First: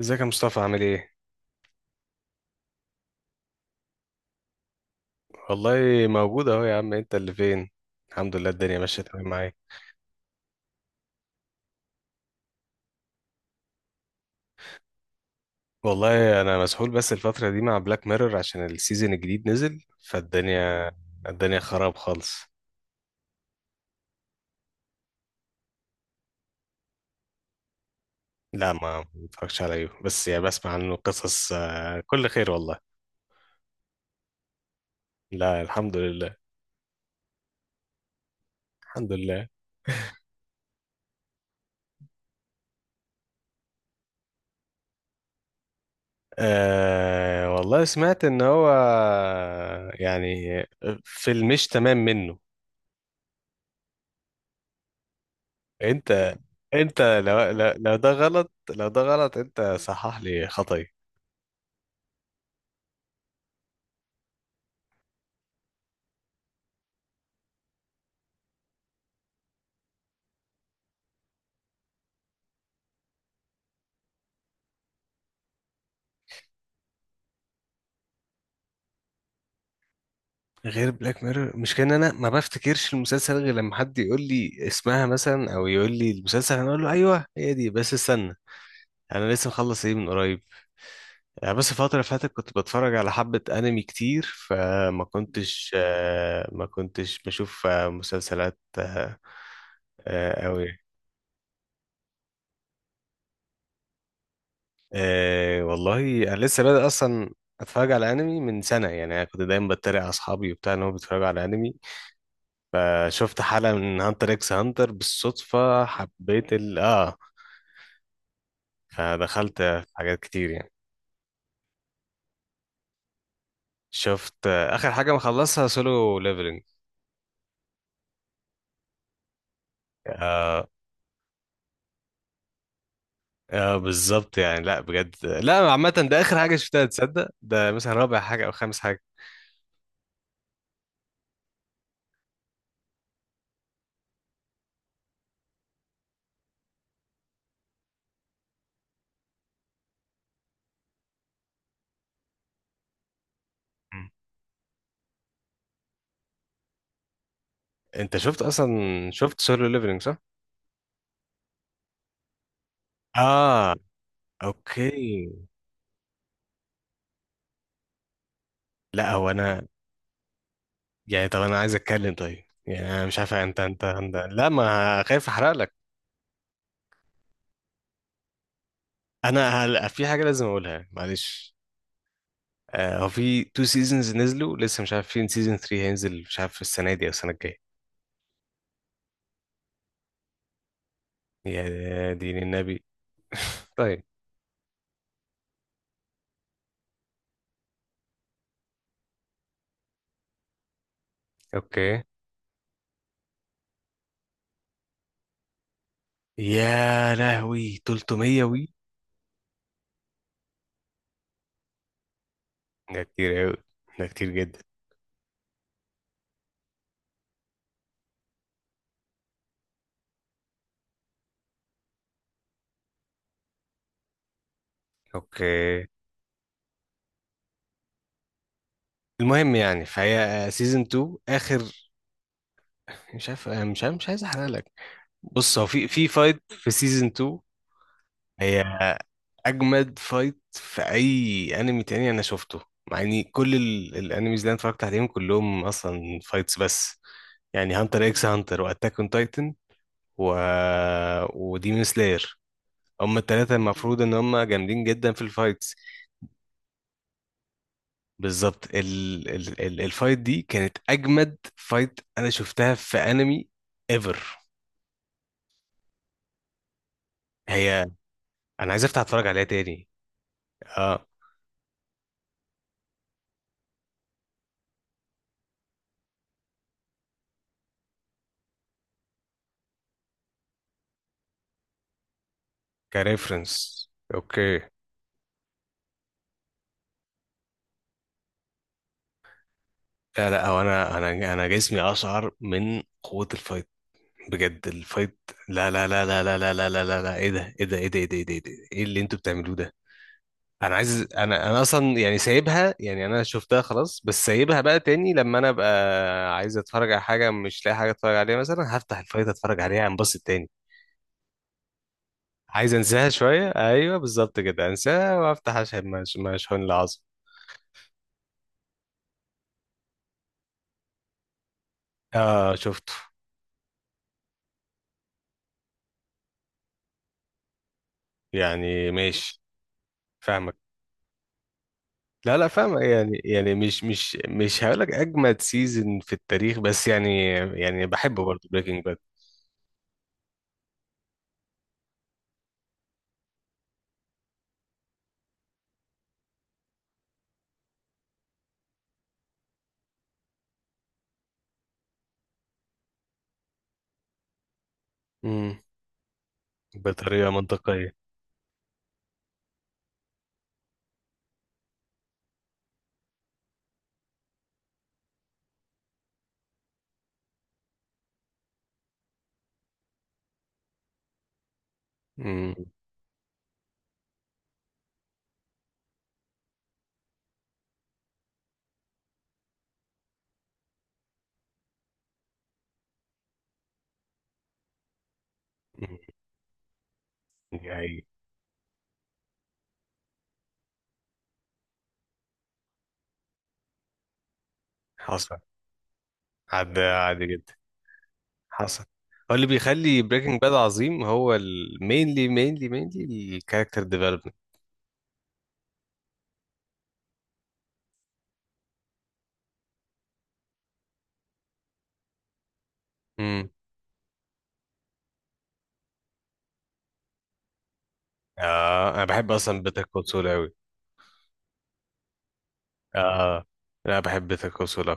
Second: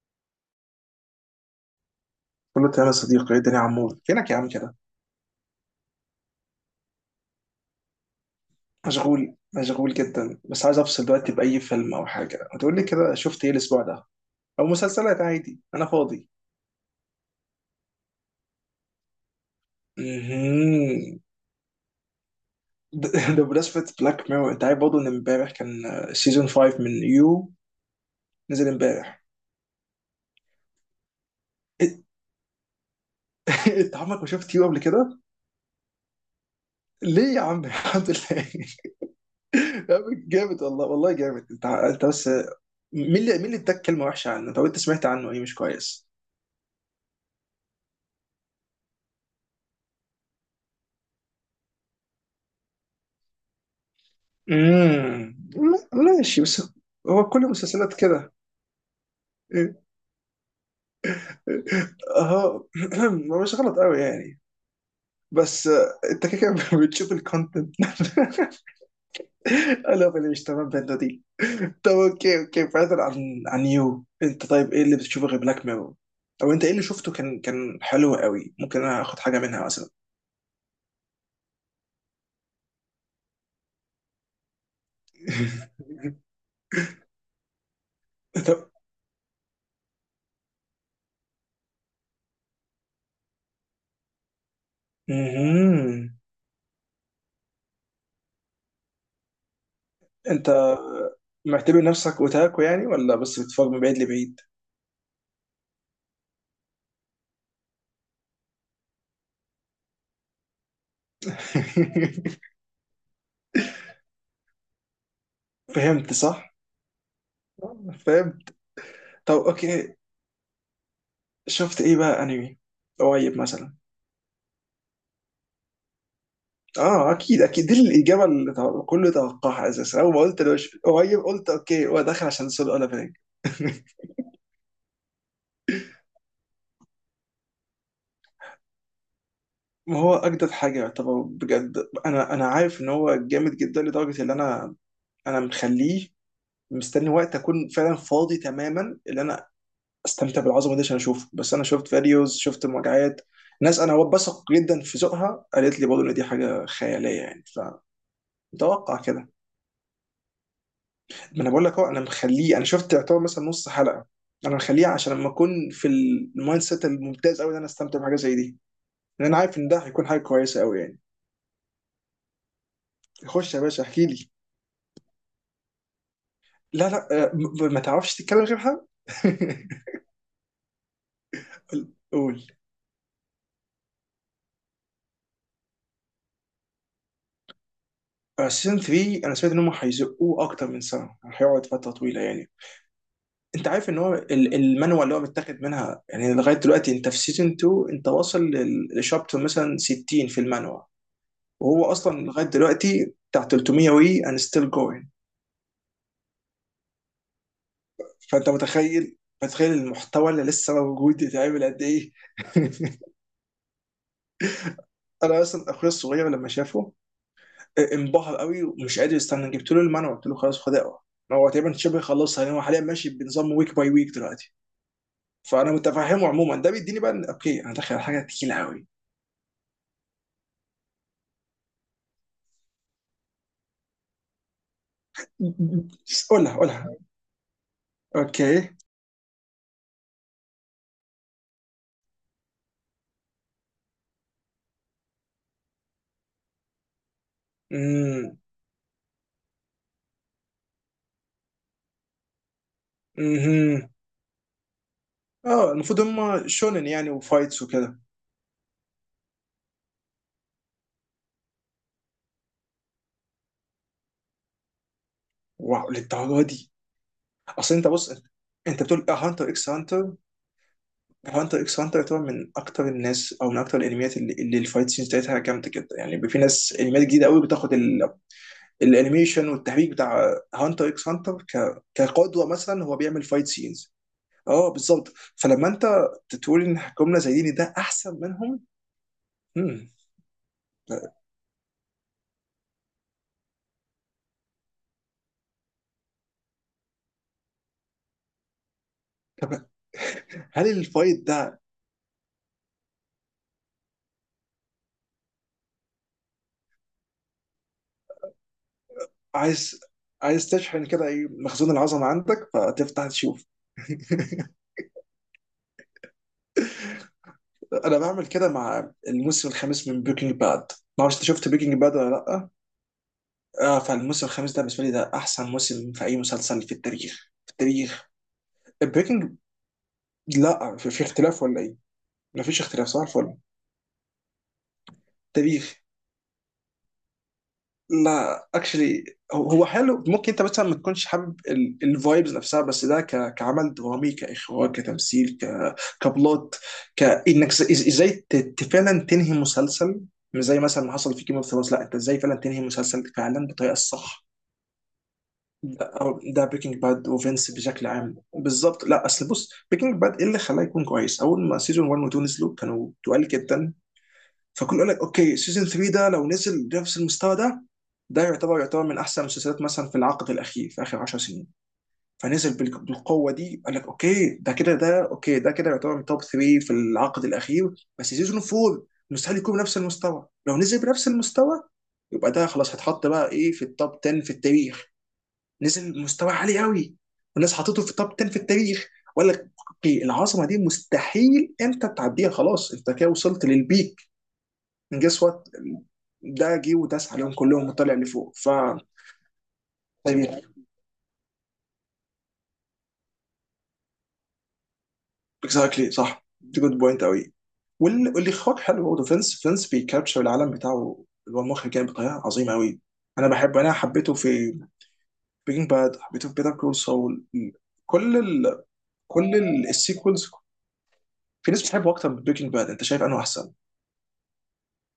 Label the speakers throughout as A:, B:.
A: ازيك يا مصطفى، عامل ايه؟
B: كله تمام يا صديقي، ايه الدنيا يا عمور؟ فينك يا عم كده؟
A: والله موجود اهو يا عم، انت اللي فين؟ الحمد لله، الدنيا ماشية تمام
B: مشغول
A: معايا.
B: مشغول جدا، بس عايز افصل دلوقتي. باي فيلم او حاجه، ما تقول لي كده شفت ايه الاسبوع ده؟ او مسلسلات عادي، انا فاضي.
A: والله انا مسحول بس الفترة دي مع بلاك ميرور عشان السيزون الجديد نزل. فالدنيا
B: مهم.
A: الدنيا خراب خالص.
B: ده ده بمناسبه بلاك ميرور، انت عارف برضه ان امبارح كان سيزون 5 من يو، نزل
A: لا، ما
B: امبارح.
A: متفرجش عليه، بس يعني بسمع عنه قصص،
B: إيه-
A: كل خير والله.
B: انت عمرك ما شفت يو قبل كده؟
A: لا، الحمد لله،
B: ليه يا عم؟ الحمد لله.
A: الحمد لله.
B: يا عم جامد، والله والله جامد. انت بس، مين اللي اداك كلمه وحشه عنه؟ طب انت سمعت عنه ايه مش كويس؟
A: آه، والله سمعت ان هو يعني في المش تمام منه.
B: امم
A: انت
B: ماشي بس.
A: انت
B: هو كل
A: لو
B: المسلسلات
A: ده
B: كده.
A: غلط، لو ده غلط انت صحح لي خطأي.
B: اه هو مش غلط قوي يعني، بس انت كده كده بتشوف الكونتنت. انا اللي مش تمام بنت دي. طب اوكي اوكي، بعيدا عن يو، انت طيب ايه اللي بتشوفه غير بلاك ميرور؟ او انت ايه اللي شفته كان حلو قوي؟ ممكن انا اخد حاجه منها مثلا.
A: غير بلاك ميرور، مش كان انا ما بفتكرش المسلسل غير لما حد يقول لي اسمها مثلا، او يقول لي المسلسل انا اقول له ايوه هي دي، بس استنى.
B: طب.
A: انا لسه مخلص ايه من قريب، يعني بس الفترة اللي فاتت كنت بتفرج على حبة أنمي كتير. فما كنتش
B: مهم.
A: آه، ما كنتش بشوف مسلسلات أوي.
B: انت معتبر نفسك اوتاكو يعني، ولا بس بتتفرج من بعيد لبعيد؟
A: أه، والله انا لسه بادئ اصلا اتفرج على انمي من سنه، يعني انا كنت دايما بتريق على اصحابي وبتاع ان هم بيتفرجوا على انمي، فشفت حلقه من هانتر اكس هانتر بالصدفه
B: فهمت،
A: حبيت
B: صح
A: ال اه
B: فهمت. طب
A: فدخلت في
B: اوكي،
A: حاجات كتير يعني.
B: شفت ايه بقى انمي قريب مثلا؟
A: شفت اخر حاجه مخلصها سولو ليفلنج.
B: اه اكيد اكيد، دي الاجابه اللي كله توقعها اساسا. اول ما قلت لو
A: اه.
B: قريب، قلت اوكي هو داخل عشان سول اولافينج.
A: اه بالظبط يعني، لا بجد، لا عامه ده اخر حاجه شفتها، تصدق ده مثلا رابع حاجه او خامس حاجه.
B: ما هو اجدد حاجه يعتبر بجد. انا عارف ان هو جامد جدا، لدرجه ان انا انا مخليه، مستني وقت اكون فعلا فاضي تماما، اللي انا استمتع بالعظمه دي عشان اشوفه. بس انا شفت فيديوز، شفت مراجعات، ناس انا
A: مم.
B: بثق جدا في ذوقها قالت لي برضه ان دي حاجه خياليه يعني.
A: انت شفت اصلا
B: فمتوقع كده.
A: شفت سولو ليفلنج صح؟
B: ما انا بقول لك اهو، انا مخليه. انا شفت يعتبر مثلا نص
A: اه.
B: حلقه، انا مخليه
A: اوكي.
B: عشان لما اكون في المايند سيت الممتاز قوي ان انا استمتع بحاجه زي دي،
A: لا،
B: لان
A: هو
B: انا عارف
A: انا
B: ان ده هيكون حاجه كويسه قوي يعني.
A: يعني، طب انا عايز اتكلم، طيب يعني انا مش عارف،
B: خش يا باشا احكي لي.
A: لا، ما خايف احرق لك.
B: لا لا، ما تعرفش تتكلم غيرها.
A: انا في حاجه لازم اقولها معلش.
B: قول.
A: آه، هو في تو سيزونز نزلوا لسه، مش عارف فين سيزون 3 هينزل، مش عارف السنه دي او السنه الجايه.
B: سيزون 3 انا سمعت ان هم هيزقوه اكتر من سنه، هيقعد فتره
A: يا
B: طويله
A: دين
B: يعني.
A: النبي.
B: انت عارف ان
A: طيب.
B: هو المانوال اللي هو متاخد منها؟ يعني لغايه دلوقتي انت في سيزون 2، انت واصل للشابتر مثلا 60 في المانوال، وهو
A: اوكي.
B: اصلا لغايه دلوقتي بتاع 300 وي اند ستيل جوينج.
A: يا لهوي، 300
B: فانت
A: وي.
B: متخيل، متخيل المحتوى اللي لسه موجود يتعمل قد ايه؟
A: ده كتير قوي، ده كتير جدا.
B: انا اصلا اخويا الصغير لما شافه، انبهر قوي ومش قادر يستنى. جبت له المانوال، قلت له خلاص خد اقرا. هو تقريبا شبه خلصها، لان هو حاليا ماشي بنظام ويك باي ويك دلوقتي. فانا
A: اوكي.
B: متفهمه عموما. ده بيديني بقى اوكي انا داخل على حاجه تقيله قوي.
A: المهم يعني، فهي سيزون 2 اخر. مش عارف مش عايز احرق لك. بص هو في فايت
B: قولها
A: في
B: قولها.
A: سيزون 2. هي
B: اوكي.
A: اجمد فايت في اي انمي تاني انا شفته، مع اني كل الانميز اللي انا اتفرجت عليهم كلهم اصلا فايتس، بس يعني هانتر اكس
B: امم
A: هانتر واتاك اون تايتن و وديمون سلاير، هما التلاتة
B: امم
A: المفروض ان هما جامدين جدا في
B: اه
A: الفايتس.
B: المفروض هم شونن يعني وفايتس وكده.
A: بالظبط، الفايت دي كانت اجمد فايت انا شفتها في انمي، ايفر.
B: واو، للدرجه دي؟ اصل انت
A: هي،
B: بص.
A: انا
B: انت
A: عايز افتح
B: بتقول اه
A: اتفرج عليها
B: هانتر اكس
A: تاني.
B: هانتر.
A: اه.
B: هانتر اكس هانتر يعتبر من اكتر الناس او من اكتر الانميات اللي الفايت سينز بتاعتها جامده جدا يعني. بيبقى في ناس انميات جديده قوي بتاخد الانيميشن والتحريك بتاع هانتر اكس هانتر كقدوه، مثلا هو بيعمل فايت
A: كريفرنس.
B: سينز.
A: اوكي.
B: اه بالظبط. فلما انت تقول ان جمله زي دي، إن ده احسن منهم. مم.
A: لا لا، هو انا جسمي اشعر من قوة الفايت، بجد الفايت. لا لا لا لا لا لا لا لا لا لا، ايه ده ايه ده ايه ده ايه ده ايه ده ايه ده؟ إيه اللي انتوا بتعملوه ده.
B: هل
A: انا عايز
B: الفايت
A: انا
B: ده
A: انا اصلا يعني سايبها، يعني انا شفتها خلاص، بس سايبها بقى تاني لما انا ابقى عايز اتفرج على حاجة مش لاقي حاجة اتفرج عليها، مثلا هفتح الفايت اتفرج
B: عايز،
A: عليها انبسط
B: عايز
A: تاني.
B: تشحن كده؟ ايه مخزون العظمه عندك،
A: عايز
B: فتفتح
A: انساها
B: تشوف؟
A: شوية، ايوه بالظبط كده، انساها وافتح اشحن مشحون العظم.
B: انا بعمل كده مع الموسم الخامس من بريكنج باد. ما اعرفش انت شفت بريكنج باد ولا لا؟
A: اه شفته.
B: اه، فالموسم الخامس ده بالنسبه لي ده احسن موسم في اي مسلسل في التاريخ، في التاريخ.
A: يعني
B: بريكنج.
A: ماشي، فاهمك.
B: لا، في اختلاف ولا ايه؟
A: لا
B: ما
A: لا،
B: فيش
A: فاهم
B: اختلاف صح
A: يعني،
B: ولا؟
A: مش هقول لك اجمد
B: التاريخ.
A: سيزون في التاريخ، بس يعني بحبه برضه
B: لا
A: بريكنج باد.
B: اكشلي، هو حلو. ممكن انت مثلا ما تكونش حابب الفايبز نفسها، بس ده كعمل درامي، كاخراج، كتمثيل، كبلوت. كانك ازاي فعلا تنهي مسلسل؟ مش زي مثلا ما حصل في جيم اوف ثرونز. لا، انت ازاي فعلا تنهي مسلسل فعلا بالطريقه الصح؟
A: امم.
B: ده أو ده بريكنج باد
A: بطريقه
B: وفينس بشكل
A: منطقيه.
B: عام بالظبط. لا اصل بص، بريكنج باد ايه اللي خلاه يكون كويس؟ اول ما سيزون 1 و2 نزلوا، كانوا تقال جدا. فكنت اقول لك اوكي، سيزون 3 ده لو نزل بنفس المستوى ده، ده يعتبر يعتبر من احسن المسلسلات، مثلا في العقد الاخير في اخر 10 سنين. فنزل
A: امم.
B: بالقوه دي، قال لك اوكي ده كده، ده اوكي، ده كده يعتبر من توب 3 في العقد الاخير. بس سيزون 4 مستحيل يكون بنفس المستوى. لو نزل بنفس المستوى، يبقى ده خلاص هيتحط بقى ايه، في التوب 10 في التاريخ.
A: أمم.
B: نزل مستوى عالي قوي، والناس حطته في
A: يعني.
B: التوب 10 في التاريخ. وقال لك اوكي العظمه دي مستحيل انت تعديها، خلاص انت كده وصلت للبيك. جس
A: حصل.
B: وات، ده جه
A: عدى
B: وداس
A: عادي
B: عليهم
A: جدا،
B: كلهم وطلع لفوق.
A: حصل. هو اللي بيخلي بريكنج
B: طيب.
A: باد عظيم هو المينلي مينلي مينلي الكاركتر ديفلوبمنت.
B: اكزاكتلي صح، دي جود بوينت قوي. واللي خد حلو برضه فينس، فينس بيكابتشر العالم بتاعه، اللي هو المخرج، يعني بطريقه عظيمه قوي. انا
A: امم.
B: بحب، انا حبيته في بريكنج باد، حبيته في بيتر كول سول. كل ال...
A: اه، انا بحب اصلا بيتر كول سول
B: السيكولز.
A: قوي.
B: في ناس بتحبه اكتر من بريكنج باد، انت شايف انه
A: اه،
B: احسن؟
A: لا بحب بيتر كول سول.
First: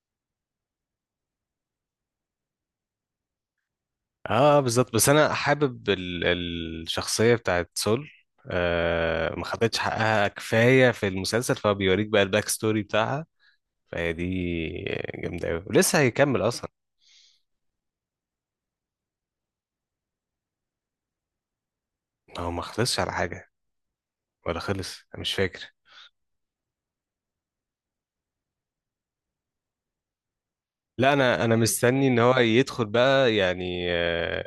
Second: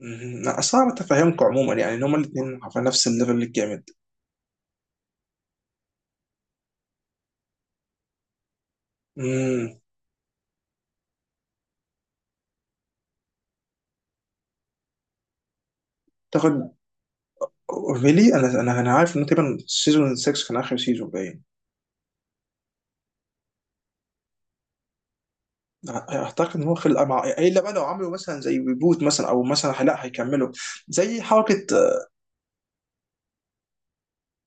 B: مم. لا اصل انا بتفهمكم عموما يعني ان هما الاثنين على نفس الليفل الجامد.
A: اه بالظبط، بس انا حابب الشخصيه بتاعت سول. آه، ما خدتش
B: امم.
A: حقها كفايه في المسلسل فبيوريك بقى الباك ستوري بتاعها، فهي دي جامده قوي ولسه هيكمل
B: تاخد
A: اصلا.
B: فيلي. انا عارف انه تقريبا سيزون 6 كان اخر سيزون باين.
A: هو ما خلصش على حاجه ولا خلص، انا مش فاكر.
B: اعتقد ان هو خلق. مع الا بقى لو عملوا مثلا زي ريبوت، مثلا او مثلا لا هيكملوا
A: لا،
B: زي
A: انا
B: حركه.
A: مستني ان هو يدخل بقى، يعني آه.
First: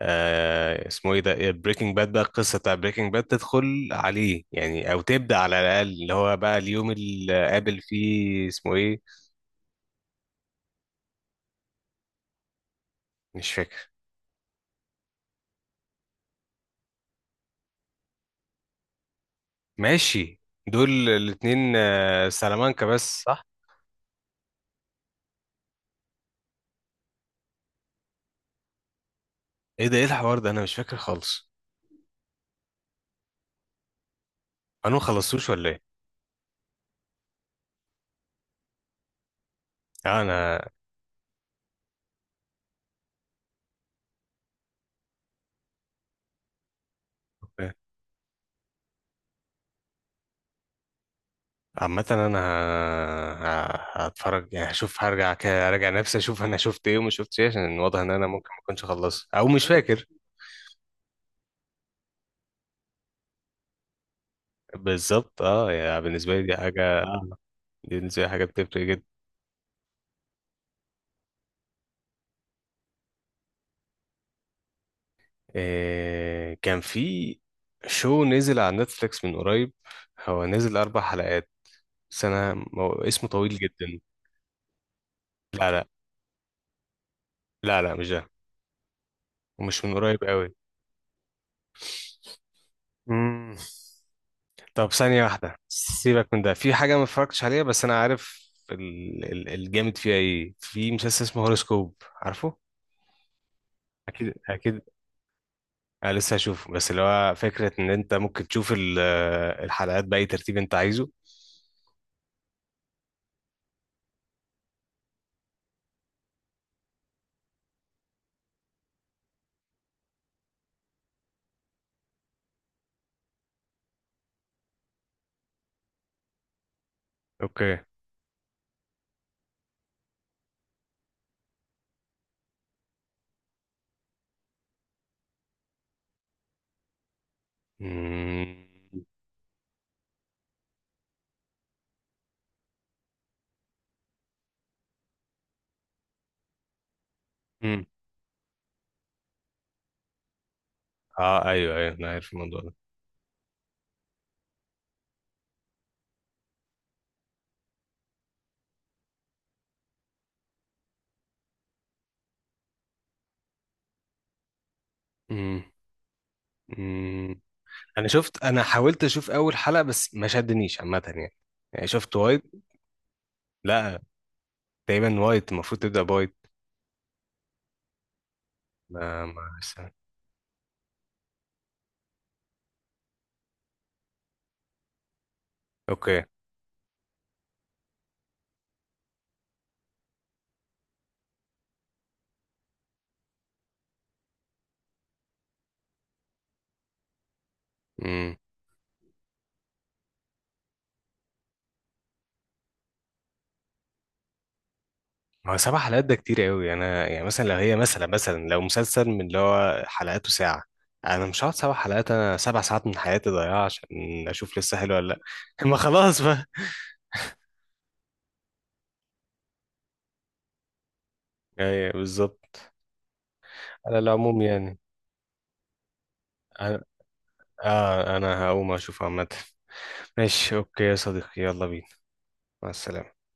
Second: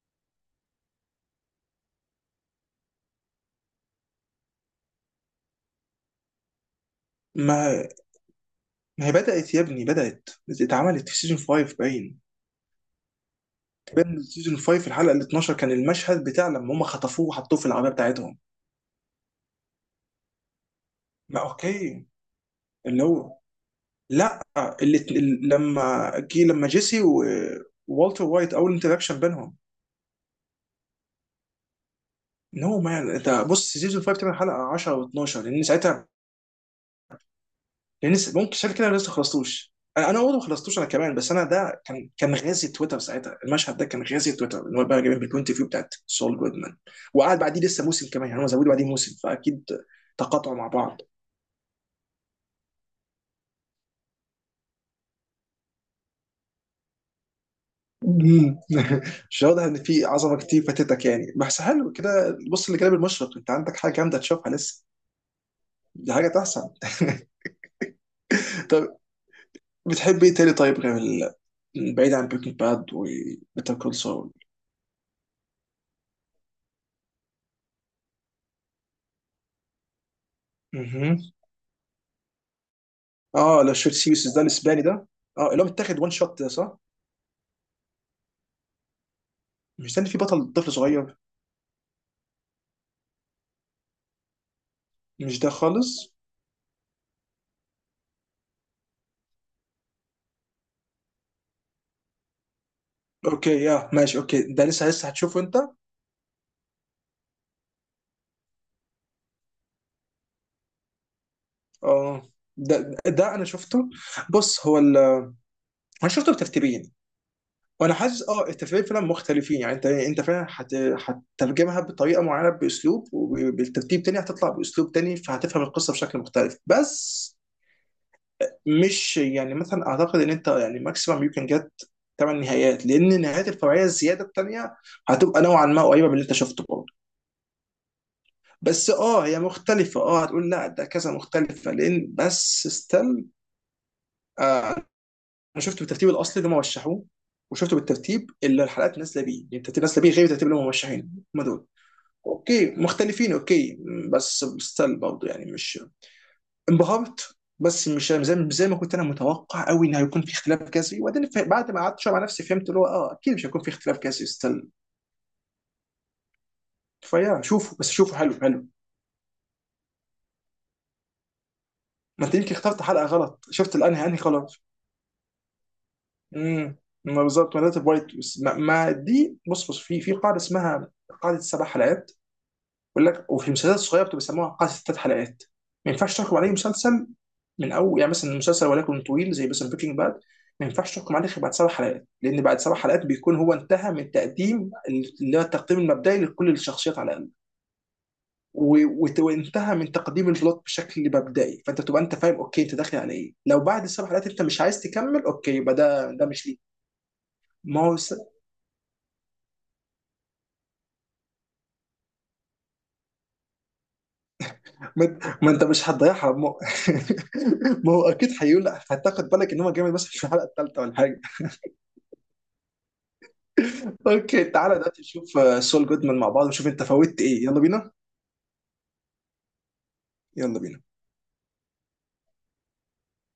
A: آه، اسمه ايه ده بريكنج باد، بقى القصه بتاع بريكنج باد تدخل عليه، يعني او تبدا على الاقل اللي هو بقى اليوم اللي قابل
B: ما
A: فيه اسمه ايه.
B: ما هي بدات يا ابني، بدات. اتعملت في سيزون 5 باين.
A: مش فاكر.
B: باين سيزون 5، الحلقه ال 12، كان المشهد بتاع لما هم خطفوه وحطوه في العربيه بتاعتهم.
A: ماشي. دول
B: ما
A: الاتنين
B: اوكي.
A: سلامانكا،
B: اللي
A: بس
B: هو،
A: صح.
B: لا، لما جه، لما جيسي ووالتر وايت اول انتراكشن بينهم.
A: ايه ده، ايه الحوار ده؟ انا مش فاكر خالص.
B: نو مان، انت بص سيزون 5 8، حلقه
A: انا
B: 10
A: ما
B: و12،
A: خلصتوش
B: لان
A: ولا ايه؟
B: ساعتها يعني لسه ممكن شايف كده. أنا لسه ما خلصتوش انا،
A: آه،
B: برضه ما
A: انا.
B: خلصتوش انا كمان. بس انا ده كان كان غازي تويتر ساعتها، المشهد ده كان غازي تويتر ان هو بقى جايبين بالبوينت فيو بتاعت سول جودمان. وقعد بعديه لسه موسم كمان يعني هم زودوا بعديه موسم. فاكيد تقاطعوا مع بعض.
A: عامة انا هتفرج، يعني هشوف هرجع كده، ارجع نفسي اشوف انا شفت ايه وما شفتش ايه، عشان واضح ان انا ممكن ما
B: مم.
A: اكونش خلصت
B: مش
A: او
B: واضح
A: مش
B: ان
A: فاكر.
B: في عظمه كتير فاتتك يعني. بس حلو كده بص، اللي جاب المشرق، انت عندك حاجه جامده تشوفها لسه،
A: بالظبط اه، يعني
B: دي حاجه
A: بالنسبة لي دي
B: تحسن.
A: حاجة، دي بالنسبة لي حاجة بتفرق
B: طب.
A: جدا.
B: بتحب ايه تاني طيب، غير بعيد عن بريكنج باد وبيتر كول
A: إيه كان في، شو نزل على نتفليكس من قريب، هو نزل اربع
B: سول؟
A: حلقات، بس انا اسمه طويل
B: اه، لا شوت
A: جدا.
B: سيريس ده الاسباني ده، اه اللي هو
A: لا لا
B: متاخد وان شوت، ده صح؟
A: لا لا، مش ده، ومش من
B: مش ده اللي فيه
A: قريب قوي.
B: بطل طفل صغير؟
A: مم. طب ثانية
B: مش ده
A: واحدة،
B: خالص.
A: سيبك من ده، في حاجة ما اتفرجتش عليها بس أنا عارف الجامد فيها إيه، في مسلسل اسمه هوروسكوب، عارفه؟
B: اوكي يا ماشي.
A: أكيد
B: اوكي، ده
A: أكيد،
B: لسه لسه هتشوفه انت.
A: أنا لسه هشوفه، بس اللي هو فكرة إن أنت ممكن تشوف الحلقات بأي ترتيب أنت عايزه.
B: اه ده انا شفته. بص هو انا شفته بترتيبين، وانا حاسس اه الترتيبين فعلا مختلفين يعني. انت فعلا هتترجمها بطريقه معينه باسلوب، وبالترتيب تاني هتطلع باسلوب تاني، فهتفهم القصه بشكل مختلف. بس
A: أوكي.
B: مش يعني مثلا اعتقد ان انت يعني، ماكسيمم يو كان جت ثمان نهايات، لان نهايات الفرعيه الزياده الثانيه هتبقى نوعا ما قريبه من اللي انت شفته برضه.
A: مم.
B: بس اه هي مختلفه، اه هتقول لا ده كذا مختلفه، لان بس ستيل. آه، انا شفت بالترتيب الاصلي اللي هم رشحوه، وشفته
A: مم.
B: بالترتيب اللي الحلقات نازله بيه، يعني الترتيب نازله بيه غير الترتيب اللي هم مرشحينه. هم
A: أه
B: دول
A: أيوه أيوه، أنا عارف الموضوع
B: اوكي
A: ده.
B: مختلفين، اوكي، بس ستيل برضه يعني مش انبهرت، بس مش زي زي ما كنت انا متوقع قوي ان هيكون في اختلاف جذري. وبعدين بعد ما قعدت شويه مع نفسي فهمت اللي هو اه اكيد مش هيكون في اختلاف جذري، ستيل.
A: مم. مم.
B: فيا شوفوا بس شوفوا، حلو
A: أنا
B: حلو.
A: حاولت أشوف أول حلقة، بس ما شدنيش عامة يعني، يعني شفت
B: ما انت يمكن
A: وايد.
B: اخترت حلقه غلط، شفت
A: لا،
B: الانهي، انهي خلاص؟
A: تقريبا وايت المفروض تبدأ بايت.
B: امم. ما بالظبط. ما ده وايت، بس ما
A: ما
B: دي.
A: ما
B: بص بص،
A: استنى.
B: في قاعده اسمها قاعده سبع حلقات. بيقول لك، وفي المسلسلات الصغيره بتبقى بيسموها قاعده ست حلقات، ما ينفعش
A: اوكي.
B: تحكم عليه مسلسل من اول. يعني مثلا مسلسل ولكن طويل زي مثلا بريكنج باد، ما ينفعش تحكم عليه غير بعد سبع حلقات، لان بعد سبع حلقات بيكون هو انتهى من تقديم، اللي هو التقديم المبدئي لكل الشخصيات على الاقل،
A: امم.
B: وانتهى من تقديم البلوت بشكل مبدئي. فانت تبقى انت فاهم اوكي انت داخل على ايه. لو بعد السبع حلقات انت مش عايز تكمل،
A: ما
B: اوكي
A: هو
B: يبقى
A: سبع حلقات
B: ده
A: ده
B: ده
A: كتير
B: مش ليك.
A: قوي، انا يعني مثلا لو هي
B: ما هو
A: مثلا
B: س...
A: لو مسلسل من اللي هو حلقاته ساعة، انا مش هقعد سبع حلقات، انا 7 ساعات من حياتي ضايعة عشان اشوف لسه حلو ولا.
B: ما ما انت
A: لا، ما
B: مش
A: خلاص
B: هتضيعها،
A: بقى.
B: ما هو. ما هو اكيد هيقول، هتاخد بالك ان هو جامد مثلا في الحلقه الثالثه ولا حاجه.
A: ايوه بالظبط. على العموم
B: اوكي تعالى
A: يعني.
B: دلوقتي نشوف سول جودمان مع بعض ونشوف
A: انا.
B: انت فوتت ايه. يلا بينا.
A: آه، انا هقوم اشوف عامة. ماشي
B: يلا بينا.
A: اوكي يا صديقي، يلا بينا. مع السلامة.